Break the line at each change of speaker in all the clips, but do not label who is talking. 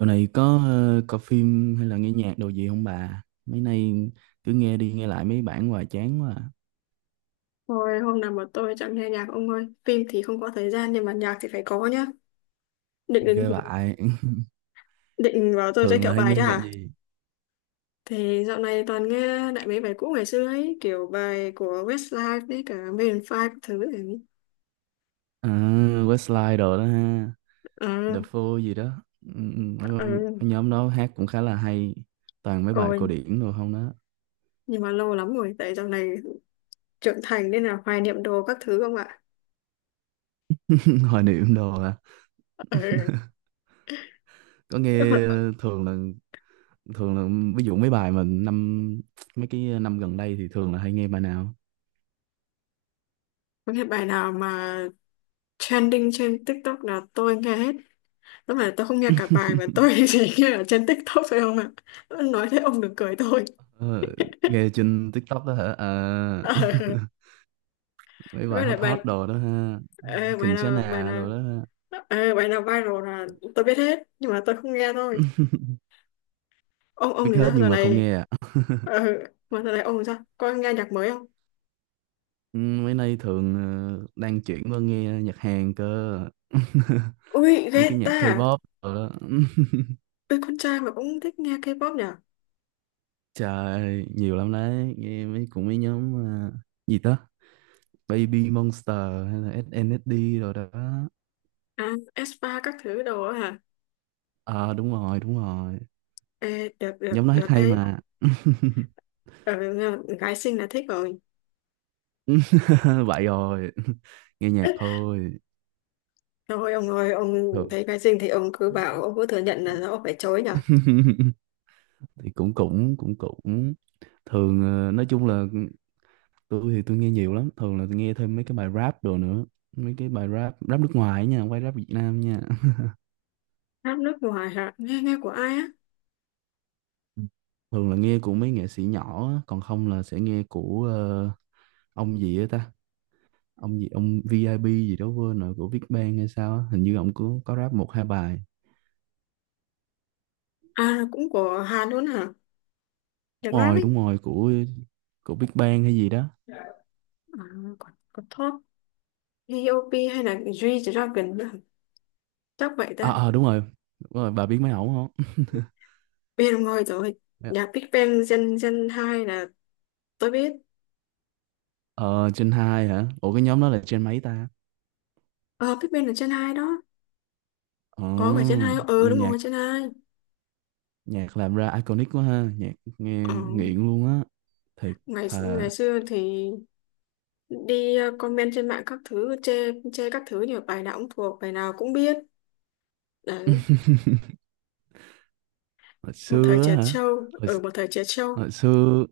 Dạo này có coi phim hay là nghe nhạc đồ gì không bà? Mấy nay cứ nghe đi nghe lại mấy bản hoài chán quá à.
Thôi, hôm nào mà tôi chẳng nghe nhạc ông ơi. Phim thì không có thời gian nhưng mà nhạc thì phải có nhá. Định định,
Ghê vậy.
định bảo tôi giới
Thường là
thiệu
hay
bài
nghe
chứ
nhạc
hả?
gì?
Thì dạo này toàn nghe lại mấy bài cũ ngày xưa ấy. Kiểu bài của Westlife đấy, cả Maroon 5 các thứ ấy.
À, Westlife đồ đó ha.
Ờ,
The Four gì đó. Ừ, ừ, Mấy,
ờ,
mấy nhóm đó hát cũng khá là hay. Toàn mấy bài
ôi.
cổ điển đồ không đó.
Nhưng mà lâu lắm rồi. Tại dạo này trưởng thành nên là hoài niệm đồ các thứ không ạ.
Hoài niệm đồ à.
Ờ,
Có nghe thường là ví dụ mấy bài mà năm mấy cái năm gần đây thì thường là hay nghe bài nào?
có cái bài nào mà trending trên TikTok là tôi nghe hết. Lúc mà tôi không nghe cả bài mà tôi chỉ nghe ở trên TikTok thôi không ạ. Nói thế ông đừng cười tôi.
Ờ, nghe trên TikTok đó hả? À,
Ờ,
mấy bài
với lại
hot
bài
hot đồ đó ha.
ờ,
Khỉnh Chá
bài
Nà đồ
nào
đó ha.
ờ, bài nào viral là tôi biết hết nhưng mà tôi không nghe thôi. Ông
Biết
ông thì
hết
sao giờ
nhưng mà không
này?
nghe à.
Ờ, mà giờ này ông thì sao? Có nghe nhạc mới không?
Ừ, mấy nay thường đang chuyển qua nghe nhạc Hàn cơ.
Ui, ghê
Mấy cái nhạc
ta.
K-pop đồ đó.
Ui, con trai mà cũng thích nghe K-pop nhỉ?
Trời, nhiều lắm đấy. Nghe mấy cũng mấy nhóm à, gì đó? Baby Monster hay là SNSD rồi đó.
À, aespa các thứ đồ á hả?
Ờ đúng rồi, đúng rồi.
Ê, được được
Nhóm nó hát
được
hay
đấy.
mà.
Ờ, gái xinh là thích rồi.
Vậy rồi, nghe nhạc thôi
Thôi ông ơi, ông
thường.
thấy cái gì thì ông cứ bảo, ông cứ thừa nhận là ông phải chối nhở.
Thì cũng cũng cũng cũng thường, nói chung là tôi thì tôi nghe nhiều lắm, thường là tôi nghe thêm mấy cái bài rap đồ nữa, mấy cái bài rap rap nước ngoài ấy nha, không phải rap Việt Nam nha.
Hát nước ngoài hả? Nghe nghe của ai á?
Ừ, thường là nghe của mấy nghệ sĩ nhỏ á, còn không là sẽ nghe của ông gì á ta, ông gì ông VIP gì đó quên rồi, của Big Bang hay sao á, hình như ông có rap một hai bài.
À, cũng của Hàn luôn hả? Nhạc
Đúng
rap
rồi
ấy.
đúng rồi, của Big Bang hay gì đó.
À, còn còn Top, T.O.P hay là G-Dragon nữa hả? Chắc vậy ta.
Ờ à, đúng rồi đúng rồi, bà biết mấy ổng không?
Biết ông ơi rồi. Nhạc Big Bang Gen 2 là tôi biết.
Ờ trên 2 hả, ủa cái nhóm đó là trên mấy ta?
Ờ, Big Bang là Gen 2 đó.
Ờ
Có phải Gen 2 không? Ừ,
nhưng
đúng
nhạc,
rồi, Gen 2.
nhạc làm ra iconic quá ha, nhạc nghe
Ờ,
nghiện luôn á, thiệt.
ngày
Thà
ngày xưa thì đi comment trên mạng các thứ, chê các thứ, nhiều bài nào cũng thuộc, bài nào cũng biết. Đấy,
hồi xưa á hả, hồi,
một thời trẻ trâu.
hồi xưa,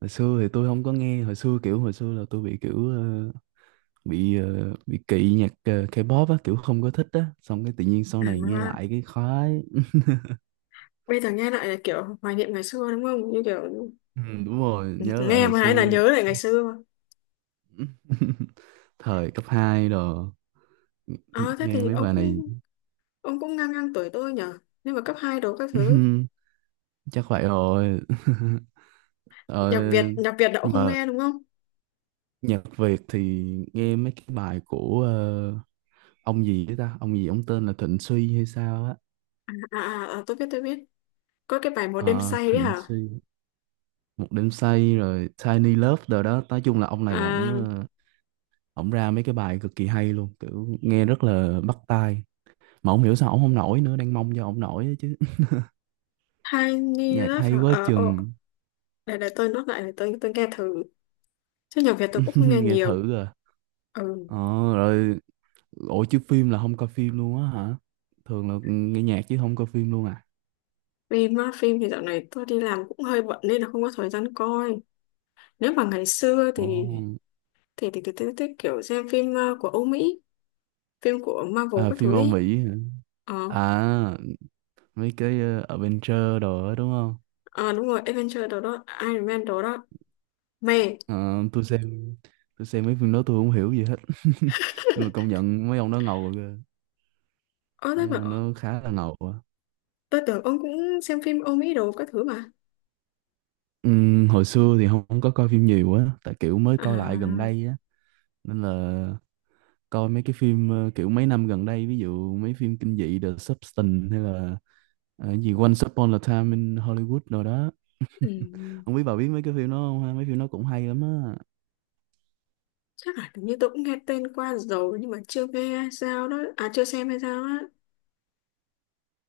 hồi xưa thì tôi không có nghe, hồi xưa kiểu hồi xưa là tôi bị kiểu bị kỵ nhạc K-pop á, kiểu không có thích á, xong cái tự nhiên sau này nghe
À,
lại cái khoái.
bây giờ nghe lại là kiểu hoài niệm ngày xưa đúng không, như kiểu
Ừ, đúng rồi, nhớ lại
nghe
hồi
mà hay là
xưa.
nhớ lại ngày xưa.
Thời cấp 2 rồi,
À, thế
nghe
thì
mấy
ông
bài này.
cũng ông cũng ngang ngang tuổi tôi nhở, nhưng mà cấp 2 đồ các thứ.
Chắc vậy rồi. Ờ,
Nhạc Việt đã
nhưng
không
mà
nghe đúng không?
nhạc Việt thì nghe mấy cái bài của ông gì đấy ta, ông gì ông tên là Thịnh Suy hay sao á.
À, à, à, tôi biết, có cái bài một đêm
Ờ,
say đấy
Thịnh
hả?
Suy, một đêm say rồi Tiny Love rồi đó, nói chung là ông này ổng
À,
ổng ra mấy cái bài cực kỳ hay luôn, kiểu nghe rất là bắt tai. Mà không hiểu sao ổng không nổi nữa, đang mong cho ổng nổi đó chứ.
Tiny
Nhạc
Love hả?
hay quá
Ờ, ồ,
chừng.
để tôi nốt lại, để tôi nghe thử, chứ nhạc Việt tôi cũng không nghe
Nghe
nhiều.
thử rồi
Ừ.
ờ rồi. Ủa chứ phim là không coi phim luôn á hả, thường là nghe nhạc chứ không coi phim luôn à?
Phim á, phim thì dạo này tôi đi làm cũng hơi bận nên là không có thời gian coi. Nếu mà ngày xưa
Ồ.
thì tôi thích kiểu xem phim của Âu Mỹ, phim của Marvel
À
các
phim
thứ
Âu
ấy.
Mỹ hả,
ờ
à mấy cái Adventure đồ đó đúng không?
À, đúng rồi. Avenger đồ đó, Iron Man đồ đó, mẹ.
Ờ, tôi xem tôi xem mấy phim đó tôi không hiểu gì hết. Nhưng mà công nhận mấy ông đó ngầu kìa,
Ơ, thế
mấy
mà
ông đó khá là ngầu á.
tôi tưởng ông cũng xem phim Âu Mỹ đồ các thứ mà.
Hồi xưa thì không, không có coi phim nhiều á, tại kiểu mới coi lại gần
À,
đây á, nên là coi mấy cái phim kiểu mấy năm gần đây, ví dụ mấy phim kinh dị The Substance, hay là cái gì Once Upon a Time in Hollywood rồi đó,
ừm,
không biết bà biết mấy cái phim đó không ha, mấy phim nó cũng hay lắm á.
chắc là hình như tôi cũng nghe tên qua rồi nhưng mà chưa nghe hay sao đó, à, chưa xem hay sao á.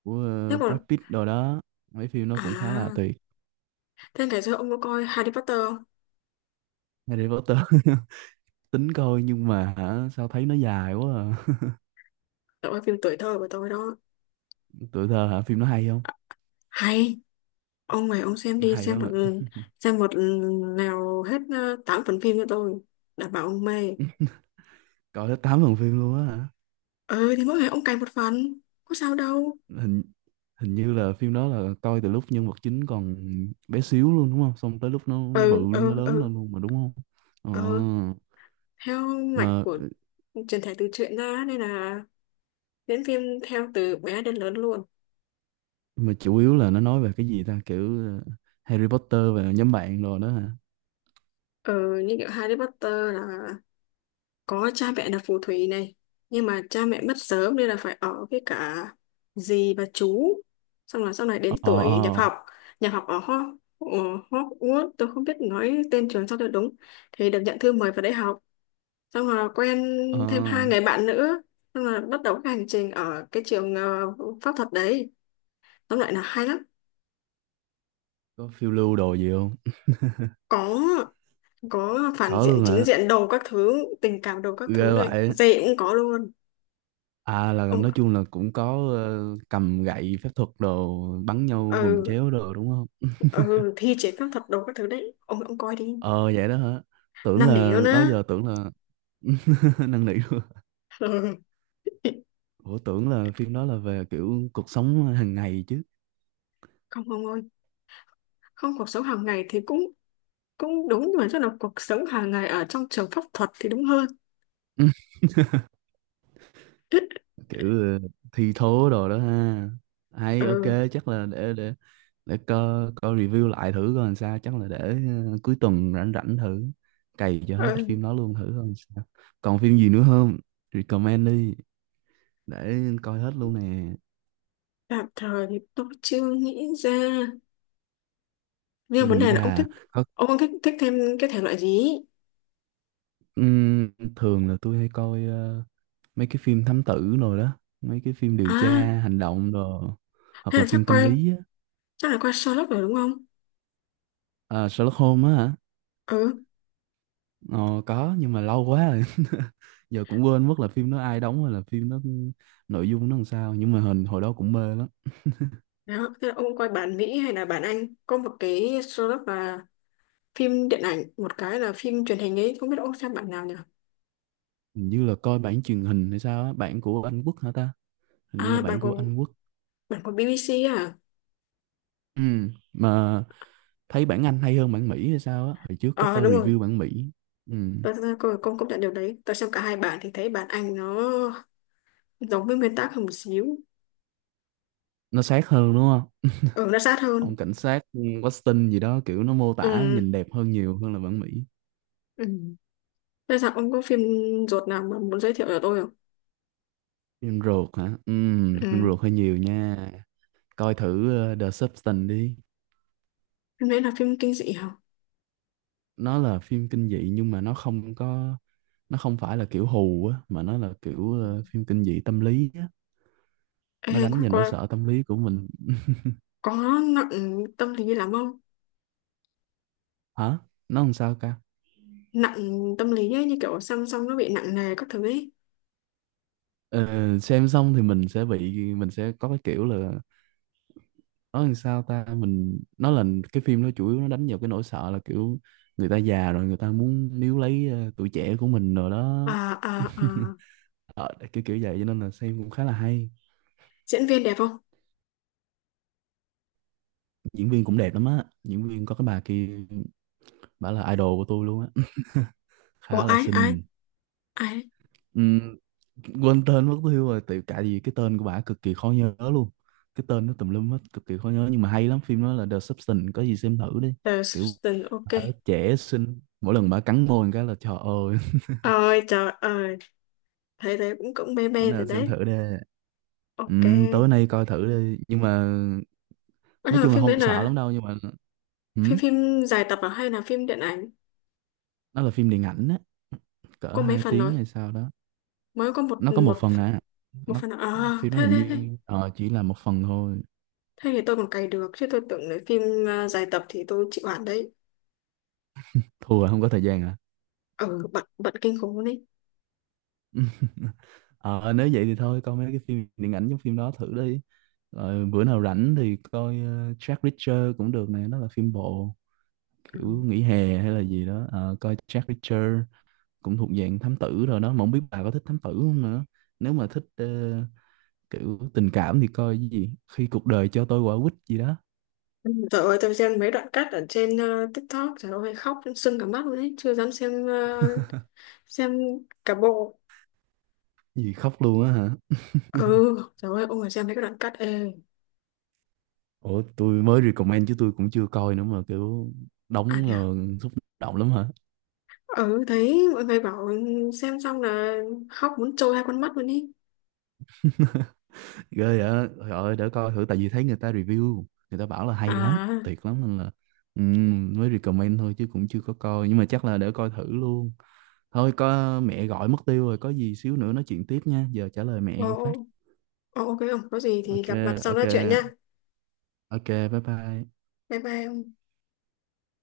Của
Thế còn,
Brad Pitt rồi đó, mấy phim nó cũng khá là
à,
tuyệt.
thế ngày xưa ông có coi Harry Potter không?
Harry Potter, tính coi nhưng mà hả sao thấy nó dài quá à.
Đó là phim tuổi thơ của tôi đó.
Tuổi thơ hả, phim nó hay không?
Hay. Ông này, ông xem đi,
Hay lắm ạ.
xem một nào hết tám phần phim cho tôi, đảm bảo ông mê.
Coi hết 8 phần phim luôn á?
Ừ thì mỗi ngày ông cày một phần, có sao đâu.
Hình Hình như là phim đó là coi từ lúc nhân vật chính còn bé xíu luôn đúng không, xong tới lúc nó bự
Ừ,
nó
ừ,
lớn
ừ.
lên luôn mà đúng không?
Ừ,
Ờ.
theo mạch
mà
của truyền thể từ truyện ra nên là diễn phim theo từ bé đến lớn luôn.
mà chủ yếu là nó nói về cái gì ta, kiểu ờ, Harry Potter và nhóm bạn rồi đó hả?
Ừ, như kiểu Harry Potter là có cha mẹ là phù thủy này, nhưng mà cha mẹ mất sớm nên là phải ở với cả dì và chú. Xong là sau này đến
Ờ
tuổi nhập
ờ.
học, nhập học ở Ho- ở Hogwarts, tôi không biết nói tên trường sao cho đúng, thì được nhận thư mời vào đại học. Xong là quen
Ờ
thêm hai người
ờ,
bạn nữa, xong là bắt đầu cái hành trình ở cái trường pháp thuật đấy, tóm lại là hay lắm.
có phiêu lưu đồ gì không?
Có có phản
Có
diện
luôn
chính
hả?
diện đồ các thứ, tình cảm đồ các
Ghê
thứ này
vậy.
dễ cũng có luôn,
À là
ông.
nói chung là cũng có cầm gậy phép thuật đồ, bắn nhau bùm
Ừ,
chéo đồ đúng không?
ừ, thi chế pháp thuật đồ các thứ đấy, ông coi đi.
Ờ vậy đó hả, tưởng
Năn nỉ
là
luôn
đó
á.
giờ tưởng là. Năn nỉ.
Ừ.
Ủa tưởng là phim đó là về kiểu cuộc sống hàng ngày chứ.
Không ông ơi, không, cuộc sống hàng ngày thì cũng cũng đúng, nhưng mà chắc là cuộc sống hàng ngày ở trong trường pháp thuật thì đúng hơn.
Kiểu thi thố đồ đó ha, hay ok.
Ừ,
Chắc là để để coi coi review lại thử coi làm sao, chắc là để cuối tuần rảnh rảnh thử cày cho hết phim
ừ.
đó luôn thử coi làm sao. Còn phim gì nữa không, recommend đi, để coi hết luôn nè.
Tạm thời thì tôi chưa nghĩ ra,
Chưa
nhưng vấn
nghĩ
đề là
ra có.
ông thích thích thêm cái thể loại gì ý?
Ừm, thường là tôi hay coi mấy cái phim thám tử rồi đó, mấy cái phim điều
À,
tra hành động rồi, hoặc
hay
là
là
phim tâm lý á.
chắc là coi Sherlock rồi đúng không?
Ờ, Sherlock Holmes á hả?
Ừ,
Ờ, có nhưng mà lâu quá rồi. Giờ cũng quên mất là phim nó ai đóng hay là phim nó nội dung nó làm sao, nhưng mà hình hồi đó cũng mê lắm.
đó, thế là ông coi bản Mỹ hay là bản Anh? Có một cái Sherlock là phim điện ảnh, một cái là phim truyền hình ấy, không biết ông xem bản nào nhỉ?
Hình như là coi bản truyền hình hay sao á, bản của Anh Quốc hả ta? Hình như là
À, bản
bản của
của
Anh Quốc.
bản của BBC à?
Ừ, mà thấy bản Anh hay hơn bản Mỹ hay sao á? Hồi trước có
Ờ,
coi
đúng rồi.
review bản Mỹ. Ừ,
Tôi con công nhận điều đấy. Tôi xem cả hai bản thì thấy bản Anh nó giống với nguyên tác hơn một xíu.
nó sát hơn đúng không?
Ừ, nó sát hơn.
Ông cảnh sát Weston gì đó kiểu nó mô tả
Ừ.
nhìn đẹp hơn nhiều hơn là bản Mỹ.
Ừ. Bây giờ ông có phim ruột nào mà muốn giới thiệu cho tôi không?
Phim ruột hả? Ừ, phim
Ừ.
ruột hơi nhiều nha. Coi thử The Substance đi.
Phim đấy là phim kinh dị hả?
Nó là phim kinh dị nhưng mà nó không có, nó không phải là kiểu hù á, mà nó là kiểu phim kinh dị tâm lý á,
Ê,
nó đánh vào nỗi sợ tâm lý của mình.
có nặng tâm lý lắm không?
Hả nó làm sao ca?
Nặng tâm lý ấy, như kiểu song song nó bị nặng nề các thứ ấy.
Ờ, xem xong thì mình sẽ bị, mình sẽ có cái kiểu là, nó làm sao ta, mình nó là, cái phim nó chủ yếu nó đánh vào cái nỗi sợ là kiểu người ta già rồi người ta muốn níu lấy tuổi trẻ của mình rồi
À,
đó.
à, à.
Ờ, kiểu kiểu vậy cho nên là xem cũng khá là hay.
Diễn viên đẹp không?
Diễn viên cũng đẹp lắm á, diễn viên có cái bà kia, bả là idol của tôi luôn á,
Ủa,
khá là
ai, ai,
xinh.
ai?
Ừm, quên tên mất tiêu rồi, tại tại vì cái tên của bả cực kỳ khó nhớ luôn, cái tên nó tùm lum hết, cực kỳ khó nhớ, nhưng mà hay lắm, phim đó là The Substance, có gì xem thử đi.
Tờ,
Kiểu
Sutton, ok.
bà đó trẻ xinh, mỗi lần bà cắn môi một cái là trời ơi.
Ôi trời ơi. Thấy thế cũng cũng mê
Bữa
mê rồi
nào xem thử
đấy.
đi.
Ok.
Tối nay coi thử đi nhưng mà,
Ơ, nhưng
nói
mà
chung là
phim đấy
không sợ
là
lắm đâu nhưng mà,
phim
ừm,
phim dài tập à, hay là phim điện ảnh?
nó là phim điện ảnh á, cỡ
Có mấy
2
phần rồi?
tiếng hay sao đó.
Mới có một
Nó có một
một
phần à,
một
nó
phần à? À,
phim nó
thế
hình
thế thế
như chỉ là một phần thôi.
Thế thì tôi còn cày được, chứ tôi tưởng là phim, à, dài tập thì tôi chịu hẳn đấy.
Thua hả? Không có thời gian à.
Ừ, bận bận kinh khủng luôn đấy.
Ờ nếu vậy thì thôi coi mấy cái phim điện ảnh giống phim đó thử đi, rồi bữa nào rảnh thì coi Jack Reacher cũng được nè, nó là phim bộ kiểu nghỉ hè hay là gì đó. Ờ, coi Jack Reacher cũng thuộc dạng thám tử rồi đó, mà không biết bà có thích thám tử không nữa. Nếu mà thích kiểu tình cảm thì coi cái gì khi cuộc đời cho tôi quả quýt gì đó.
Trời ơi, tôi xem mấy đoạn cắt ở trên TikTok, trời ơi, khóc sưng cả mắt luôn đấy, chưa dám xem, xem cả bộ.
Gì khóc luôn á hả?
Ừ, trời ơi, ôi, xem mấy cái đoạn cắt, ê.
Ủa tôi mới recommend chứ tôi cũng chưa coi nữa mà, kiểu
À,
đóng
thế à?
xúc động lắm hả?
Ừ, thấy mọi người bảo xem xong là khóc muốn trôi hai con mắt luôn ý.
Ghê vậy, trời ơi, để coi thử, tại vì thấy người ta review, người ta bảo là hay lắm,
À,
tuyệt lắm, nên là mới recommend thôi chứ cũng chưa có coi, nhưng mà chắc là để coi thử luôn. Thôi có mẹ gọi mất tiêu rồi, có gì xíu nữa nói chuyện tiếp nha, giờ trả lời
ồ,
mẹ phát.
ồ, ok, không có gì thì
Ok,
gặp mặt sau
ok,
nói chuyện nha.
ok, bye bye.
Bye bye.